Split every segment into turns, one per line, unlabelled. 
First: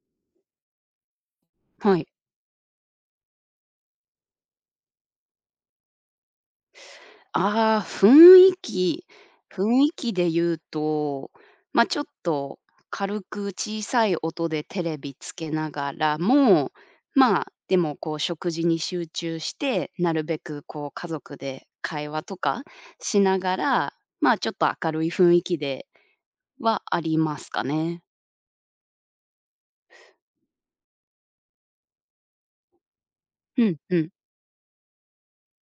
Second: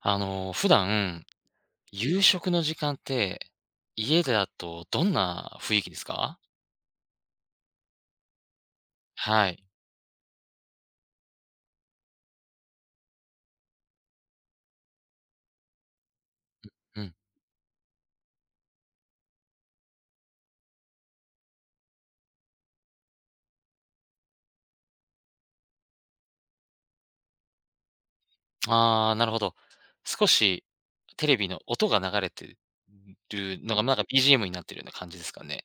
普段、
はい。
夕食の時間って、家だとどんな雰囲気ですか？
ああ、雰囲気
はい。
で言うと、ま、ちょっと軽く小さい音でテレビつけながらも、
うん。
まあ、でもこう食事に集中して、なるべくこう家族で会話とかしながら、まあ、ちょっと明るい雰囲気ではありますかね。
ああ、なるほど。少しテレビの音が流れてる
う
の
ん
が、
うん。
BGM になってるような感じですかね？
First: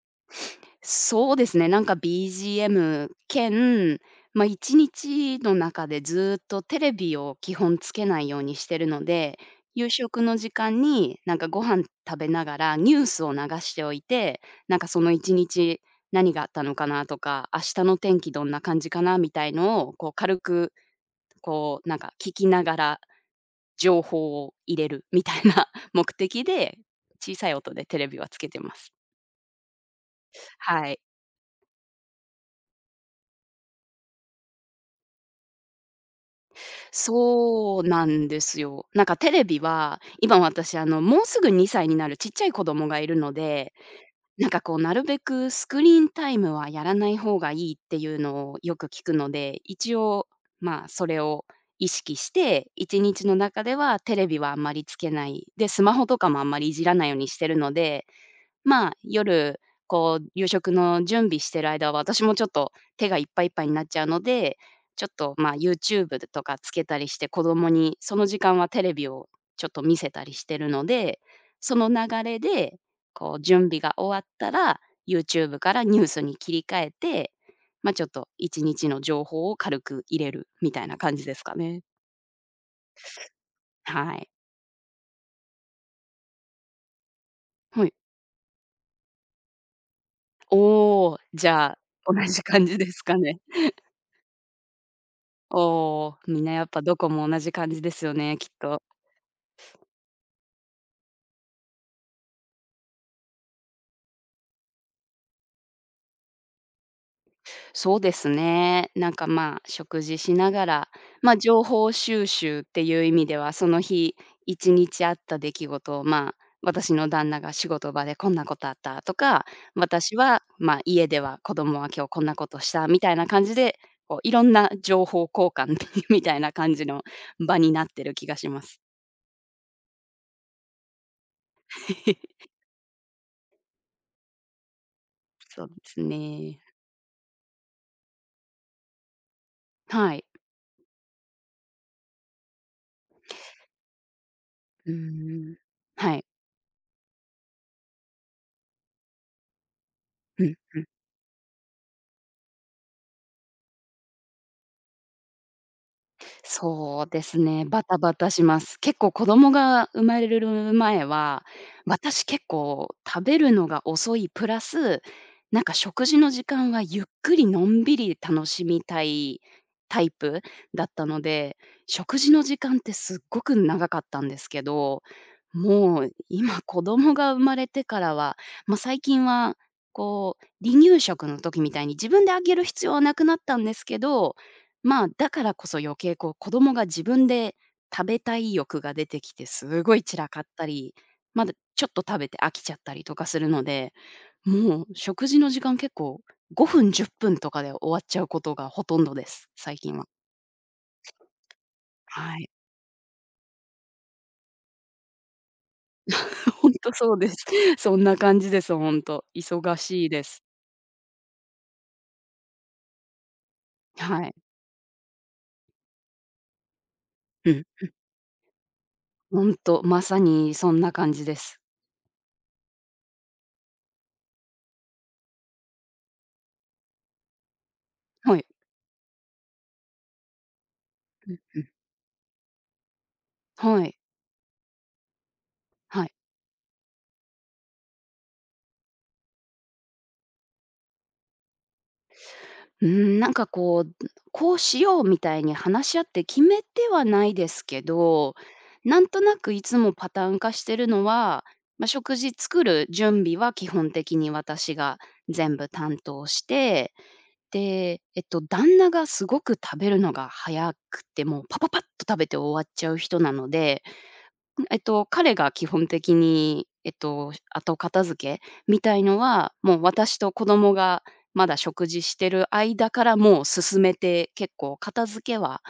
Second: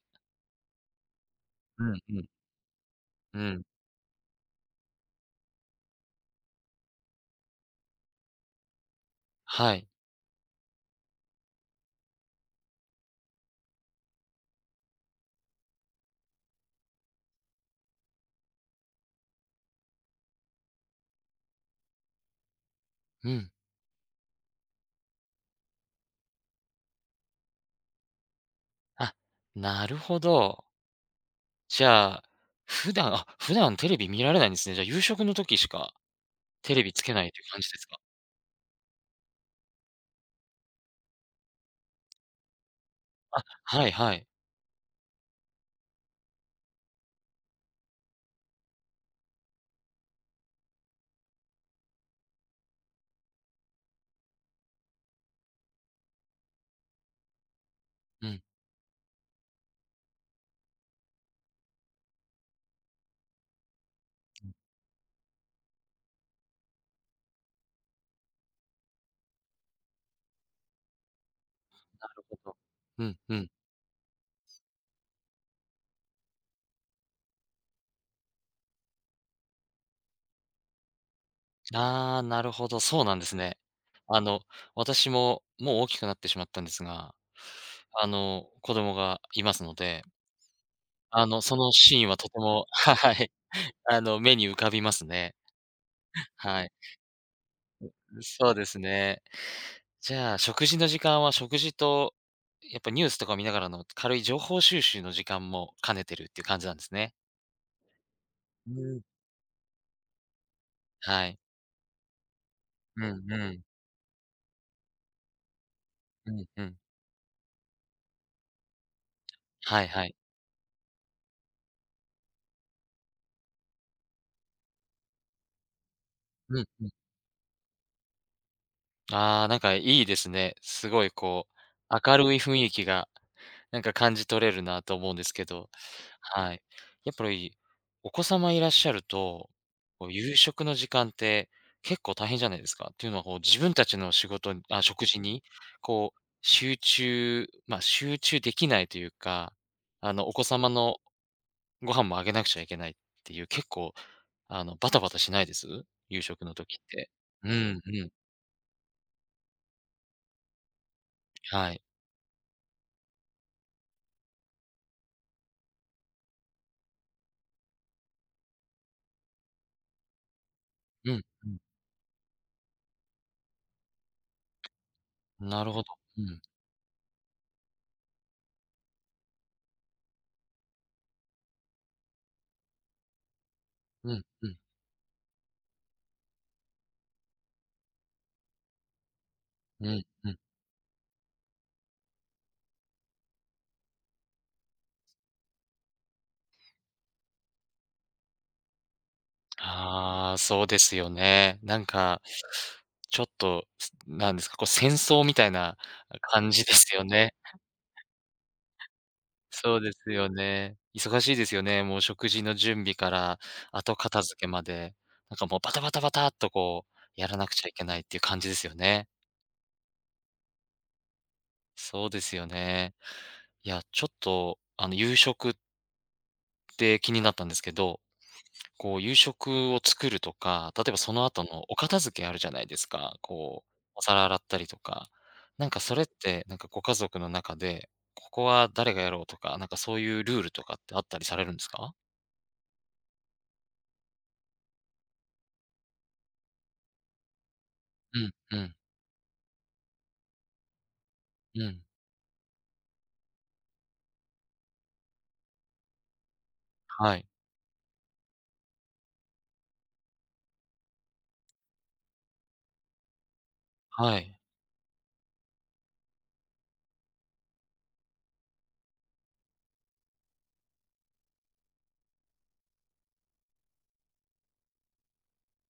そうですね、な
う
んか
んうん。
BGM
うん。
兼、まあ、1日の中でずーっとテレビを基本つけないようにしてるので、
はい。
夕食の時間になんかご飯食べながらニュースを流しておいて、なんかその1日何があったのかなとか、明日の天気どんな感じかなみたいのをこう軽くこうなんか聞きながら
うん。
情報を入れるみたいな 目的で、小さい音でテレビはつけてます。
あ、なるほど。
はい。
じゃあ、普段テレビ見られないんですね。じゃあ、夕食の時しかテレビつけないという感じで
そ
す
う
か？
なんですよ。なんかテレビは、今私あの、もうすぐ2歳になるちっちゃい子供がいるので、
はいはい。
なんかこうなるべくスクリーンタイムはやらない方がいいっていうのをよく聞くので、一応、まあ、それを意識して、1日の中ではテレビはあんまりつけない、で、スマホとかもあんまりいじらないようにしてるので、
うん、なる
まあ、夜、こう、夕食の準備してる間は、私もちょっと手がいっぱいいっぱいになっちゃうので、ちょっと、まあ、YouTube とかつけたりして、子供にその時間はテレビをちょっと見せたりしてるので、その流
ほ
れ
ど。
で、
うん
こ
う
う、
ん。
準備が終わったら、YouTube からニュースに切り替えて、ま、ちょっと1日の情報を軽く入れるみたいな感じですかね。
ああ、なるほど、そうなんですね。
は
あ
い。
の、私も、もう大きくなってしまったんですが、
はい。
子供がいますので、
おお、じ
その
ゃあ、
シーン
同
はとて
じ
も、
感 じです
は
か
い、
ね。
目に浮かびますね。
おお、みんな
は
やっ
い。
ぱどこも同じ感じですよね、きっ
そうです
と。
ね。じゃあ、食事の時間は食事と、やっぱニュースとか見ながらの軽い情報収集の時間も兼ねてるっていう感じなんですね。
そうです
う
ね。
ん。
なんか、まあ、食事しながら、
は
ま
い。
あ、情報収集って
う
いう意味
んう
では、
ん。
その日一日あった出来事を、ま
う
あ、
んうん。
私の旦那が仕事場でこんなことあったとか、
はいはい。
私は、まあ、家では子供は今日こんなことしたみたいな感じで、こういろんな情報交換 みたいな
うん
感
う
じの
ん。
場になってる気がします。
ああ、なんかいいですね。すごい、明るい 雰囲気がなんか感じ取れるなと思うんですけ
そう
ど、
です
は
ね。
い。やっぱりお子様いらっしゃると、こう
はい。
夕食の時間って結構大変じゃないですか？っていうのはこう自分たちの仕事にあ、
う
食事に
ーん。
こ
は
う
い。
集中できないというか、お
う
子
ん。
様のご飯もあげなくちゃいけないっていう、結構バタバタしないです？夕食の時っ
そ
て。
うです
う
ね、
ん
バ
う
タ
ん。
バタします。結構子供が生まれる前は、
はい。
私結構食べるのが遅いプラス、なんか食事の時間はゆっくりのんびり楽しみたいタイプだった
うんうん。
ので、食事の時間ってすっごく長かったんですけど、
なるほど。
もう
うん。
今子供が生まれてからは、まあ、最近はこう離乳食の時みたいに自分であげる必要はなくなったんですけ
うん
ど、
うん。
まあ、だからこそ余計こう、子供が自分で食べたい欲が出てきて、す
う
ご
ん
い散
う
ら
ん。
かったり、まだちょっと食べて飽きちゃったりとかするので、もう食事の時間結構5分、10分とかで終わっちゃうことがほとんどです、最近は。
ああ、そうですよね。なんか、
はい。
ちょっと、すなんですか、こう戦争みたいな感 じ
ほ
で
ん
す
と
よ
そうで
ね。
す。そんな感じです、ほんと。忙
そうで
しい
す
で
よ
す。
ね。忙しいですよね。もう食事の準備から後片
はい。
付けまで、なんかもうバタバタバタっとこうやらな
う
くち
ん。
ゃいけないっていう感じですよね。
ほんと、まさにそんな感じです。
そうですよね。いや、ちょっとあの夕食って気になったんですけど
はい。
こう夕食を作るとか、例えばその
うん
後
う
の
ん。
お片付けあるじゃないですか。こう、
はい。
お皿洗ったりとか。なんかそれ
は
っ
い。
て、なんかご家族の中で、ここは誰がやろうとか、なんかそういうルールとかってあったりされるんですか？
うーん、なんかこう、こうしようみたいに話し合って決めてはないですけ
うん、
ど、
うん、
なんとなくいつもパターン化してるのは、
うん。
まあ、食事作る準備は基本的に私が全部担当して、
はい、
で、旦那がすごく食べるのが早くて、もうパパパッと食べて終わっちゃう人なので、
はい。
彼が基本的に、後片付けみたいのは、もう私と子供がまだ食事してる間からもう進めて、結構片付けは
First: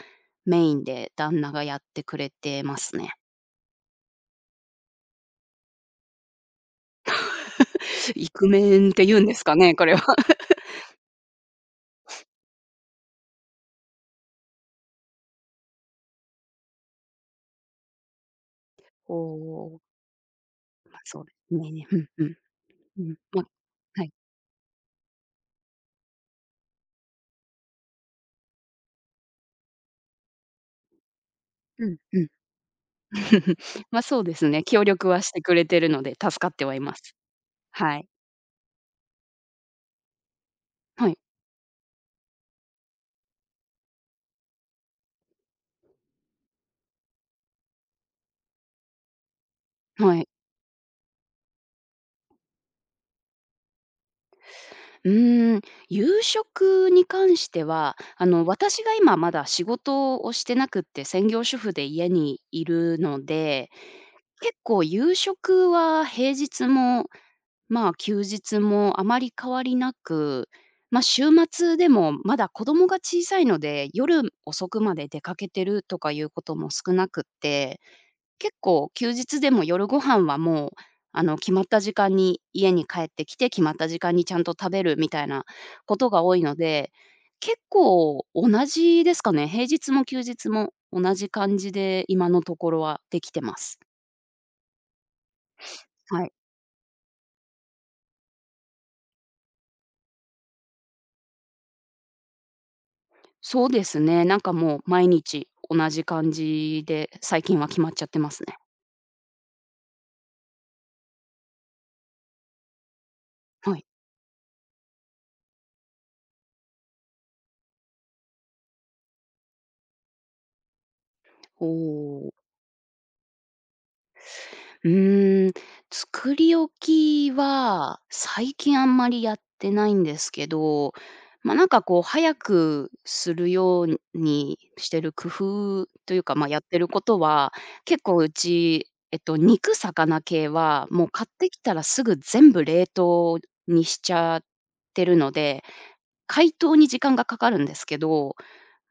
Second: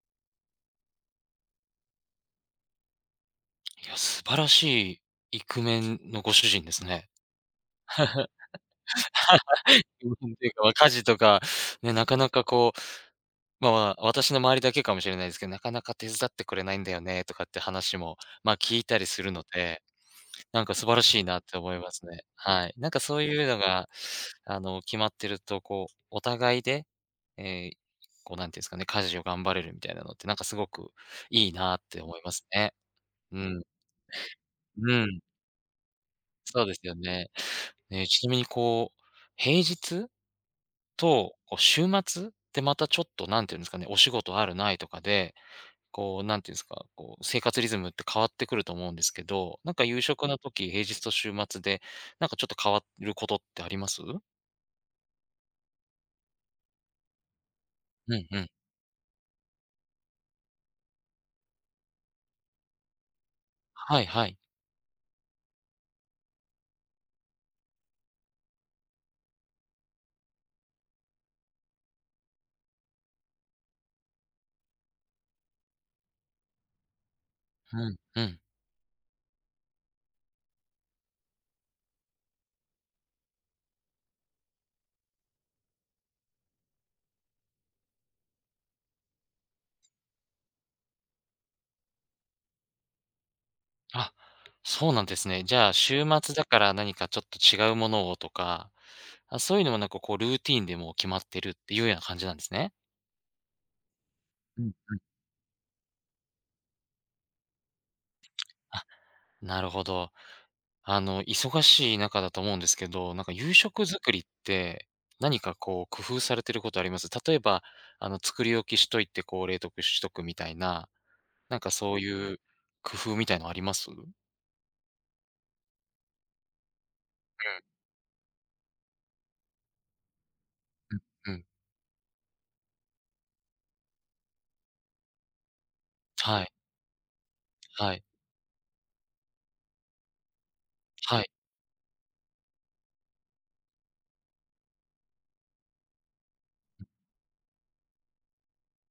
メインで旦那がやってくれてますね。
いや、素晴らしいイクメンのご主人ですね。
イクメンって言うんですかね、これは。
っていうか、ま家事とか、ね、なかなか、私の周りだけかもしれないですけど、なかなか手伝ってくれないんだよねとかって話も、ま、聞いたり
お
するので
お、
なんか素晴
ま、
らし
そ
い
うで
なっ
す
て思い
ね。
ま
う
す
ん
ね。
うん。
はい。なんか
うん、
そう
ま
いうのが、
はい。
決まってると、こう、お互いで、ええ、こう、なんていうんですかね、家事を頑張れるみたいなのって、なんかすごくいいなっ
うん
て思
う
い
ん。
ますね。うん。
ま、そうですね、協
う
力
ん。
はしてくれてるので助かっ
そう
て
で
は
す
い
よ
ます。
ね。
は
え
い。
ちなみにこう、平日
はい、
と、こう、週末ってまたちょっと、なんていうんですかね、お仕事あるないとかで、こう、なんていうんですか、こう、生活リズムって変わってくると思うんですけど、なんか夕
は
食
い。
の時、平日と週末で、なんかちょっと変わることってあります？
うーん、夕食に関しては、
う
あ
んう
の、
ん。
私が今まだ仕事をしてなくって専業主婦で家にいるので、
はいはい。
結構夕食は平日も、まあ、休日もあまり変わりなく、ま、週末でもまだ子供が小さいので、夜遅くまで出かけてるとかいうことも少なくっ
う
て、
んうん。
結構休日でも夜ご飯はもう、あの、決まった時間に家に帰ってきて、決まった時間にちゃんと食べるみたいなことが多いので、結構同じですかね。平日も休日も同じ感じで今のところはできてます。
あ、そうなんですね。じゃあ、週
はい。
末だから何かちょっと違うものをとか、あ、そういうのもなんかこうルーティンでもう決まってるっていうような感じなんですね。
そうですね。なんか
うん
もう
う
毎
ん。
日同じ感じで、最近は決まっちゃってますね。
あ、なるほど。忙しい中だと思うんですけど、なんか夕
は
食
い。
作りって、何かこう工夫されてることあります？例えば、作り置きしといて、こう冷凍しとくみたいな、なん
お
かそう
お。
いう工夫みたいのあります？うん。
うーん、作り置きは最近あんまりやってないんですけど、
うんうん。
ま、なんかこう早くするようにしてる工夫というか、
は
ま、
い、
やってることは、
はい、
結構うち、肉、魚系はもう
は
買
い。
ってきたらすぐ全部冷凍にしちゃってるので、解凍に時間がかかるんですけど、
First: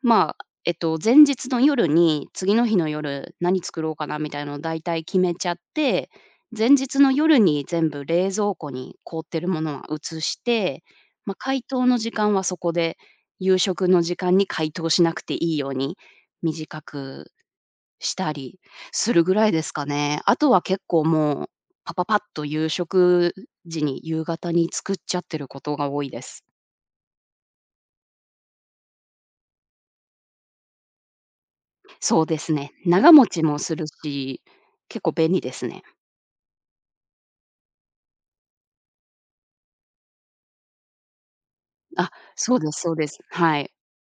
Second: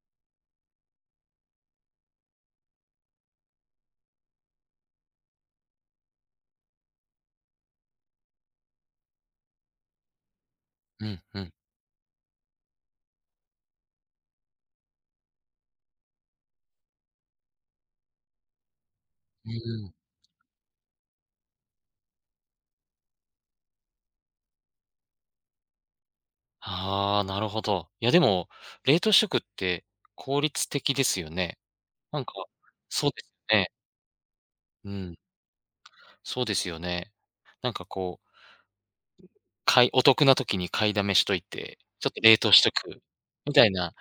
まあ、前日の夜に、次の日の夜、何作ろうかなみたいのを大体決めちゃって、前日の夜に全部冷蔵庫に凍ってるものは移して、
うん、
まあ、
うん。
解凍の時間はそこで、夕食の時間に解凍しなくていいように短くしたりするぐら
う
いですか
ん。
ね。あとは結構もう、パパパッと夕食時に、夕方に作っちゃってることが多いです。
ああ、なるほど。いやでも、冷凍食って効率的ですよね。な
そ
ん
う
か
ですね。
そ
長
うで
持
す
ち
よ
も
ね。
するし、
う
結構
ん、
便利ですね。
そうですよね。なんかこうお得な時に買いだめしといて、ちょ
あ、
っと冷凍
そう
しと
ですそう
く
です。
み
は
たい
い。
な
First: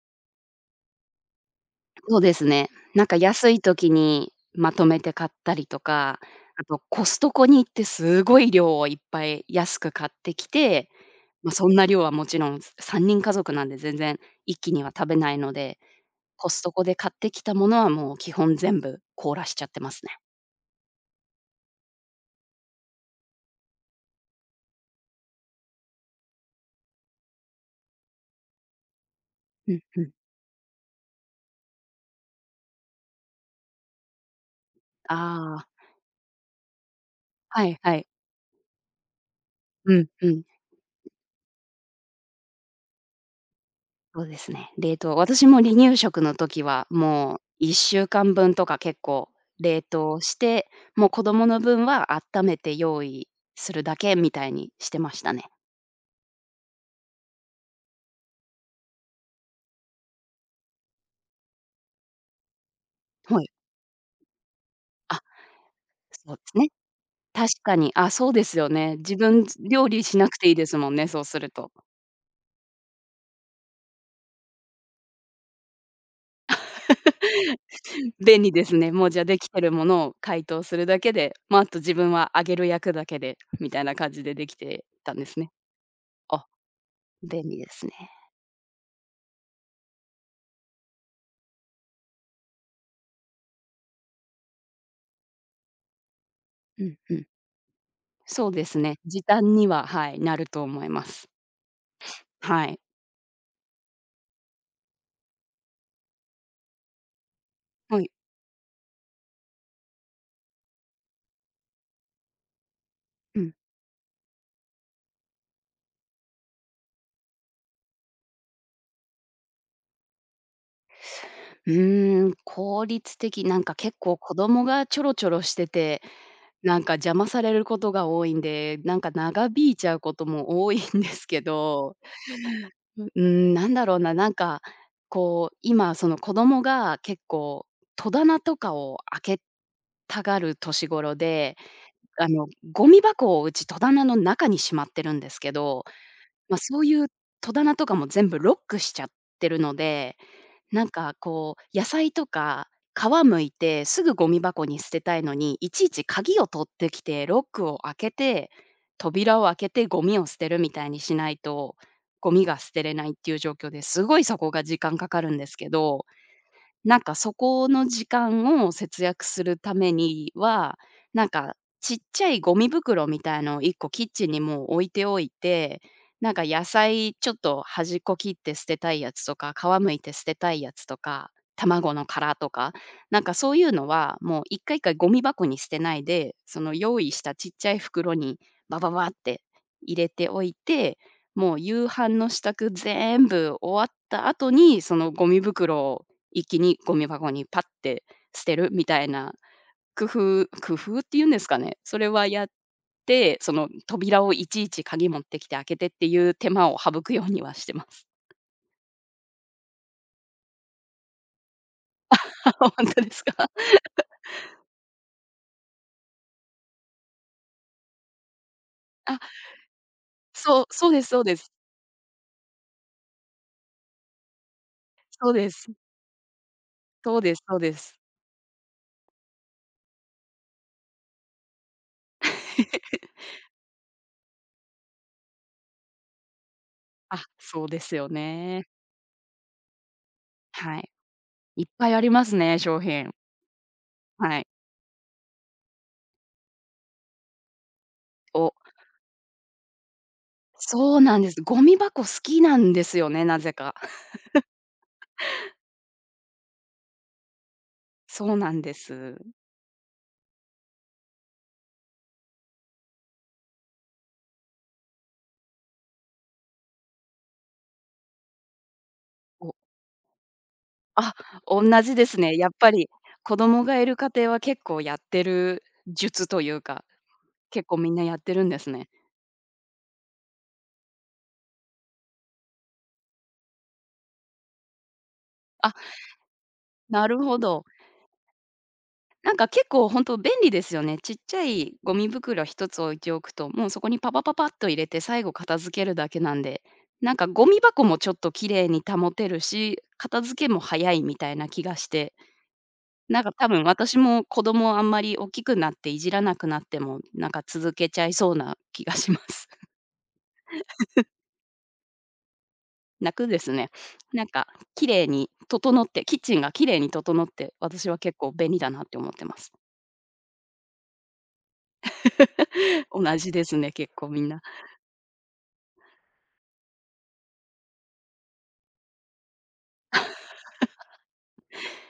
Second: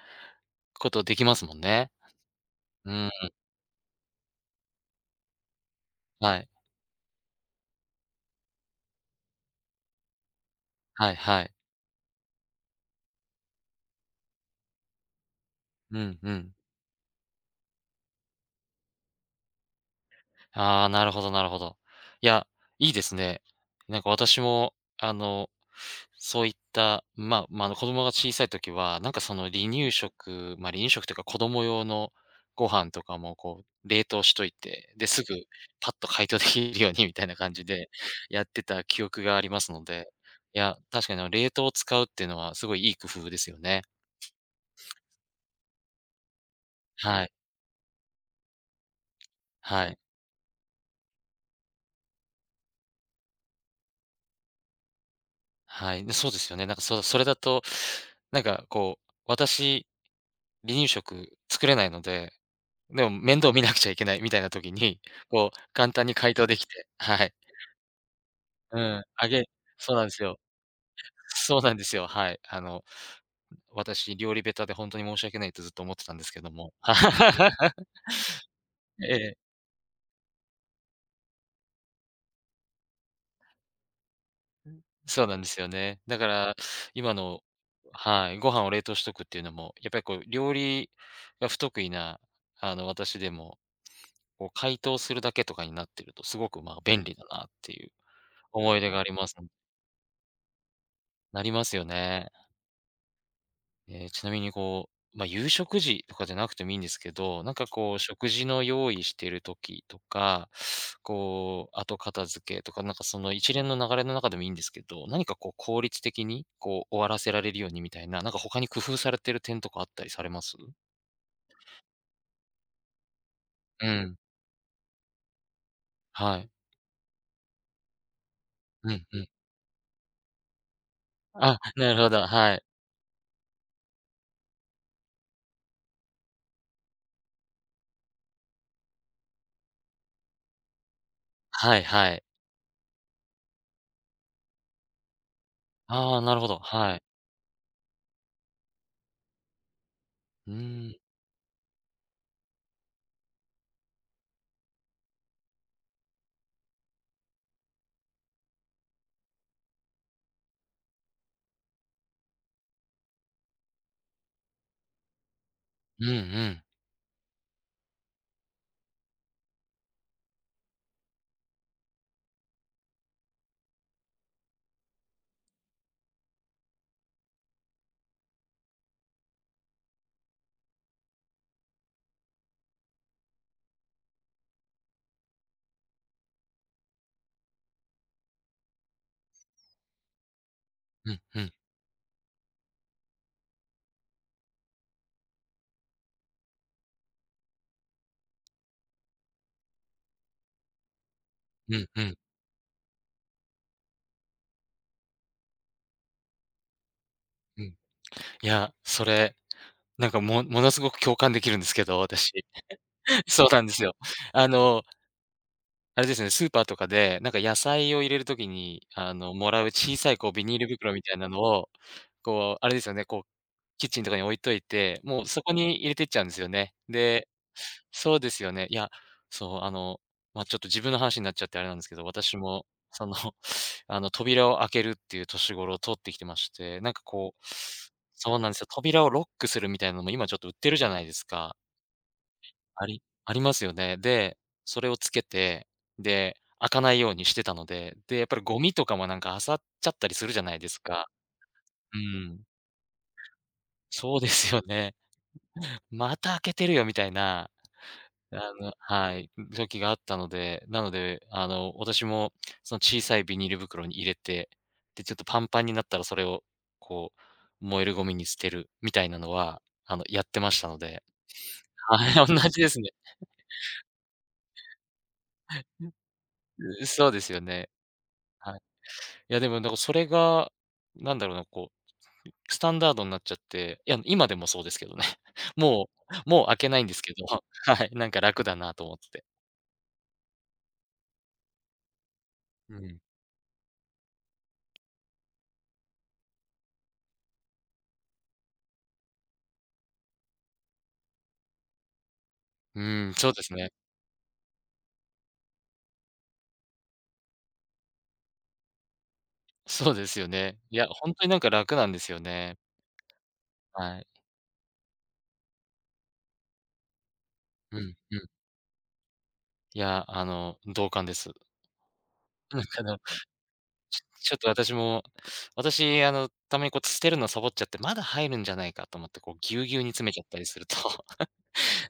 ことできますもんね。
そうですね。
う
なん
ん、
か安い時にまとめて買ったりとか、
はい。
あとコストコに行ってすごい量をいっぱい安く買ってきて、
はいは
ま、
い。
そんな量はもちろん3人家族なんで全然一気には食べないので、
うんう
コ
ん
ストコで買ってきたものはもう基本全部凍らしちゃってますね。
ああ、なるほど、なるほど。いや、いいですね。私も、そういった、まあ、子供が小さい時は、なんかその離
うん
乳
うん。
食、まあ、離乳食というか子供用のご飯とかもこう冷凍しといて、で、すぐ
ああ、
パッと解凍できるようにみたいな感じ
はい
で
はい。
やってた記憶がありますの
うん
で、
うん。
いや、確かにあの冷凍を使うっていうのはすごいいい工夫ですよね。
そうですね。冷凍私も離乳食の時は、
はい。
もう1週間分とか結構冷
はい。
凍して、もう子供の分は温めて用意するだけみたいにしてましたね。
はい。で、そうですよね。なんかそれだと、なんかこう、私離乳食作れないので、でも面
はい。
倒見なくちゃいけないみたいな時に、
あ、
こう簡単に解
そうで
凍で
す
き
ね。
て、はい。
確かに、あ、そうですよ
う
ね。
ん、
自
揚げ
分料
そうな
理
んで
し
す
な
よ。
くていいですもんね、そうする
そう
と。
なんですよ、はい。私料理下手で本当に申し訳ないとずっと思ってたんですけども。
便利ですね。もう
え
じゃあ
え、
できてるものを解凍するだけで、まあ、あと自分は揚げる焼くだけでみたいな感じでできてたん
そ
で
うな
す
んで
ね。
すよね。だか
あ、
ら今の
便利ですね。
はい、ご飯を冷凍しとくっていうのも、やっぱりこう料理が不得意な、私でも、こう解凍するだけとかになってると、すごく、まあ、
うん
便
う
利だ
ん。
なっていう
そうで
思
す
い出が
ね。
あり
時
ます。
短には、はい、なると思います。
なりますよね。
はい。
ええ、ちなみにこう、まあ、夕食時とかじゃなくてもいいんですけど、なんかこう
はい。
食事の用意してる時とか、こう後片付けとか、なんかその
う
一
ん。
連の流れの中でもいいんですけど、何かこう効率的に、こう終わらせられるようにみたいな、なんか他に工夫されてる点とかあったりされます？
うーん、効率的、なんか
う
結
ん、
構子供がちょろちょろしてて、
はい。
なんか邪魔されることが多いんで、
う
なん
ん
か
うん。
長引いちゃうことも多いんですけ
あ、な
ど、
るほど、はい。
うーん、なんだろうな、なんか、こう、今その子供が結構戸棚とかを開けたがる年頃で、
はいはい。
あの、ゴミ箱をうち戸棚の中にしまってるんですけど、
ああ、なるほ
まあ、
ど、
そう
は
い
い。
う戸棚とかも全部ロックしちゃってるので、
う
な
ー
ん
ん。
かこう、野菜とか皮剥いてすぐゴミ箱に捨てたいのに、いちいち鍵を取ってきて、ロックを開けて、扉を開けてゴミを捨てるみたいにしないと、ゴミが捨てれないっていう状況ですごいそこが時間かかるんですけ
う
ど、
んうん。
なんかそこの時間を節約するためには、なんかちっちゃいゴミ袋みたいのを1個キッチンにもう置いておいて、なんか野菜ちょっと端っこ切って捨てたいやつとか、皮むいて捨てたいやつとか、卵の殻とか、なんかそういうのはもう一回一回ゴミ箱に捨てないで、その用意したちっちゃい袋にバババって入れておいて、
うんうん。
もう夕飯の支度全部終わった後に、そのゴミ袋を一気にゴミ箱にパッて捨てるみたいな工夫っていうんですか
う
ね、
ん
そ
う
れ
ん。
はやって、その扉をいちいち鍵持ってきて開けてっていう手間を省くようには
う
して
ん。
ます。
いや、それなんか、ものすごく共感できるんですけど、私。
あ、本当です
そう
か？
なんですよ。あの、あれですね、スーパーとかで、なんか野菜を入れるときに、
あ、
もらう小さいこうビニー
そう、
ル
そ
袋
うで
み
す
たい
そう
な
で
の
す。
を、こう、あれですよね、こう、キッチンとかに置いといて、もう
そう
そ
で
こ
す。
に入れてっちゃうんですよね。
そう
で
ですそうです。
そうですよね。いや、そう、あの、まあ、ちょっと自分の話になっちゃってあれなんですけど、私も、その、扉を開けるっていう年頃を通ってきてまして、なんか
あ、
こう
そうですよ
そうなんです
ね。
よ、扉をロックするみたいなのも今ちょっと売ってる
は
じゃ
い。
ないですか。
いっぱいありますね、商
あり
品。
ありますよね。で、
はい。
それをつけて、で、開かないようにしてたので、で、やっぱり
お、
ゴミとかもなんか漁っちゃったりするじゃないです
そう
か。
なんです。ゴミ
う
箱好
ん。
きなんですよね、なぜか。
そうですよね。また開けてるよみたいな、
そ
あ
うなん
の
で
は
す。
い、時があったので、なので、私もその小さいビニール袋に入れて、で、ちょっとパンパンになったらそれをこう、燃えるゴミに捨てるみたいなのは、やってましたので。
あ、同じで
はい、
す
同
ね。やっ
じで
ぱ
すね。
り子供がいる家庭は結構やってる術というか、
そうですよ
結
ね。
構みんなやってるん
は
で
い。
すね。
いや、でもなんかそれが、なんだろうな、こう、スタンダードになっちゃって、いや、今でもそうですけどね。
あ、
もう開けないんです
な
け
る
ど、
ほ ど。
はい、なんか楽だなと思って。
なんか結構本当便利ですよね。ちっちゃいゴミ袋一
う
つ置
ん。
いておくと、もうそこにパパパパッと入れて最後片付けるだけなんで、なんかゴミ箱もちょっと綺麗に保てるし、片付けも早いみたいな気がして、
うん、
なん
そ
か
うで
多
す
分
ね。
私も子供あんまり大きくなっていじらなくなっても、なんか続けちゃいそうな気がします。
そうですよね。いや、本当になんか楽なんですよね。
なくですね、
はい。
なんか綺麗に整って、キッチンが綺麗に整って、
うん、
私は
う
結
ん。
構便利だなって思ってます。
いや、同感です。あ の、
同じですね、結構みん
ちょっ
な。
と私も、私、たまにこう捨てるのサボっちゃって、まだ入るんじゃないかと思って、こうぎゅうぎゅうに詰めちゃったりすると、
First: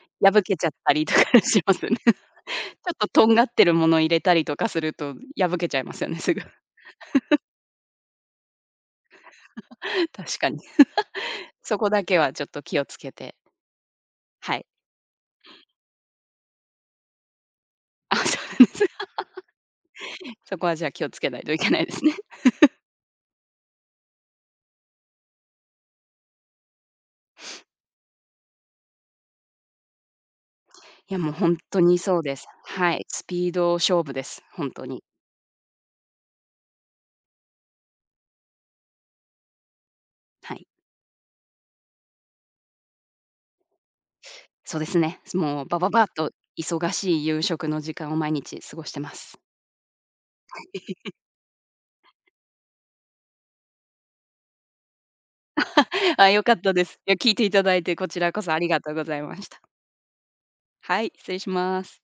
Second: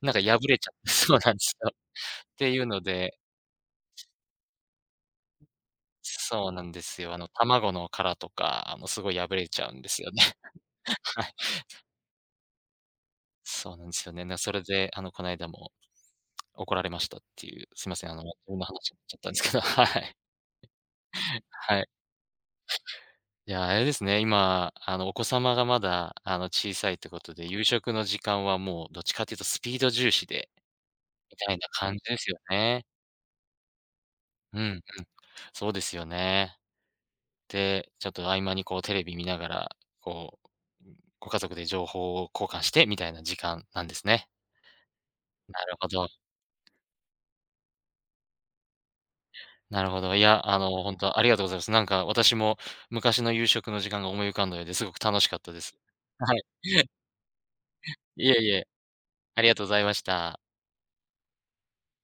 なんか破
破け
れ
ち
ち
ゃ
ゃ
っ
って
たりと
そう
か
なんで す
し
よ。
ます
っ
ね。ちょ
ていうの
っと
で
とんがってるもの入れたりとかすると、破けちゃいますよね、すぐ。
そうなんですよ。卵の殻とか、すごい破れちゃうんですよ ね。
確かに。
はい。
そこだけはちょっと気をつけて、
そうなんですよね。な、そ
は
れ
い。
で、こないだも怒られましたっていう、すいません、
あ、
自
そ
分
う
の
なんです。
話になっちゃったんですけど、はい。
そこはじゃあ気をつけないといけ
は
ない
い。
ですね。
いや、あれですね、今、お子様がまだ、小さいってことで、夕食の時間はもうどっちかっていうとスピード重視で、
いやもう
みた
本
いな
当
感
に
じで
そう
す
で
よ
す。
ね。
はい、スピード勝負です、
う
本
ん、
当に。
そうですよね。で、ちょっと合間にこうテレビ見ながら、こ
はい。
う、ご家族で情報を交換してみたいな時間なんですね。
そうですね。
な
もう
る
バ
ほ
バ
ど。
バッと忙しい夕食の時間を毎日過ごしてます。
なるほど。いや、本当ありがとうございます。なんか私も昔の夕食の時間が思い浮かんだようですごく楽しかったです。
あ、
はい。
良かったで す。いや、聞いていただいて、こち
い
ら
え
こ
い
そあ
え、
りがとうございま
あり
し
が
た。
とうございました。
はい、失礼します。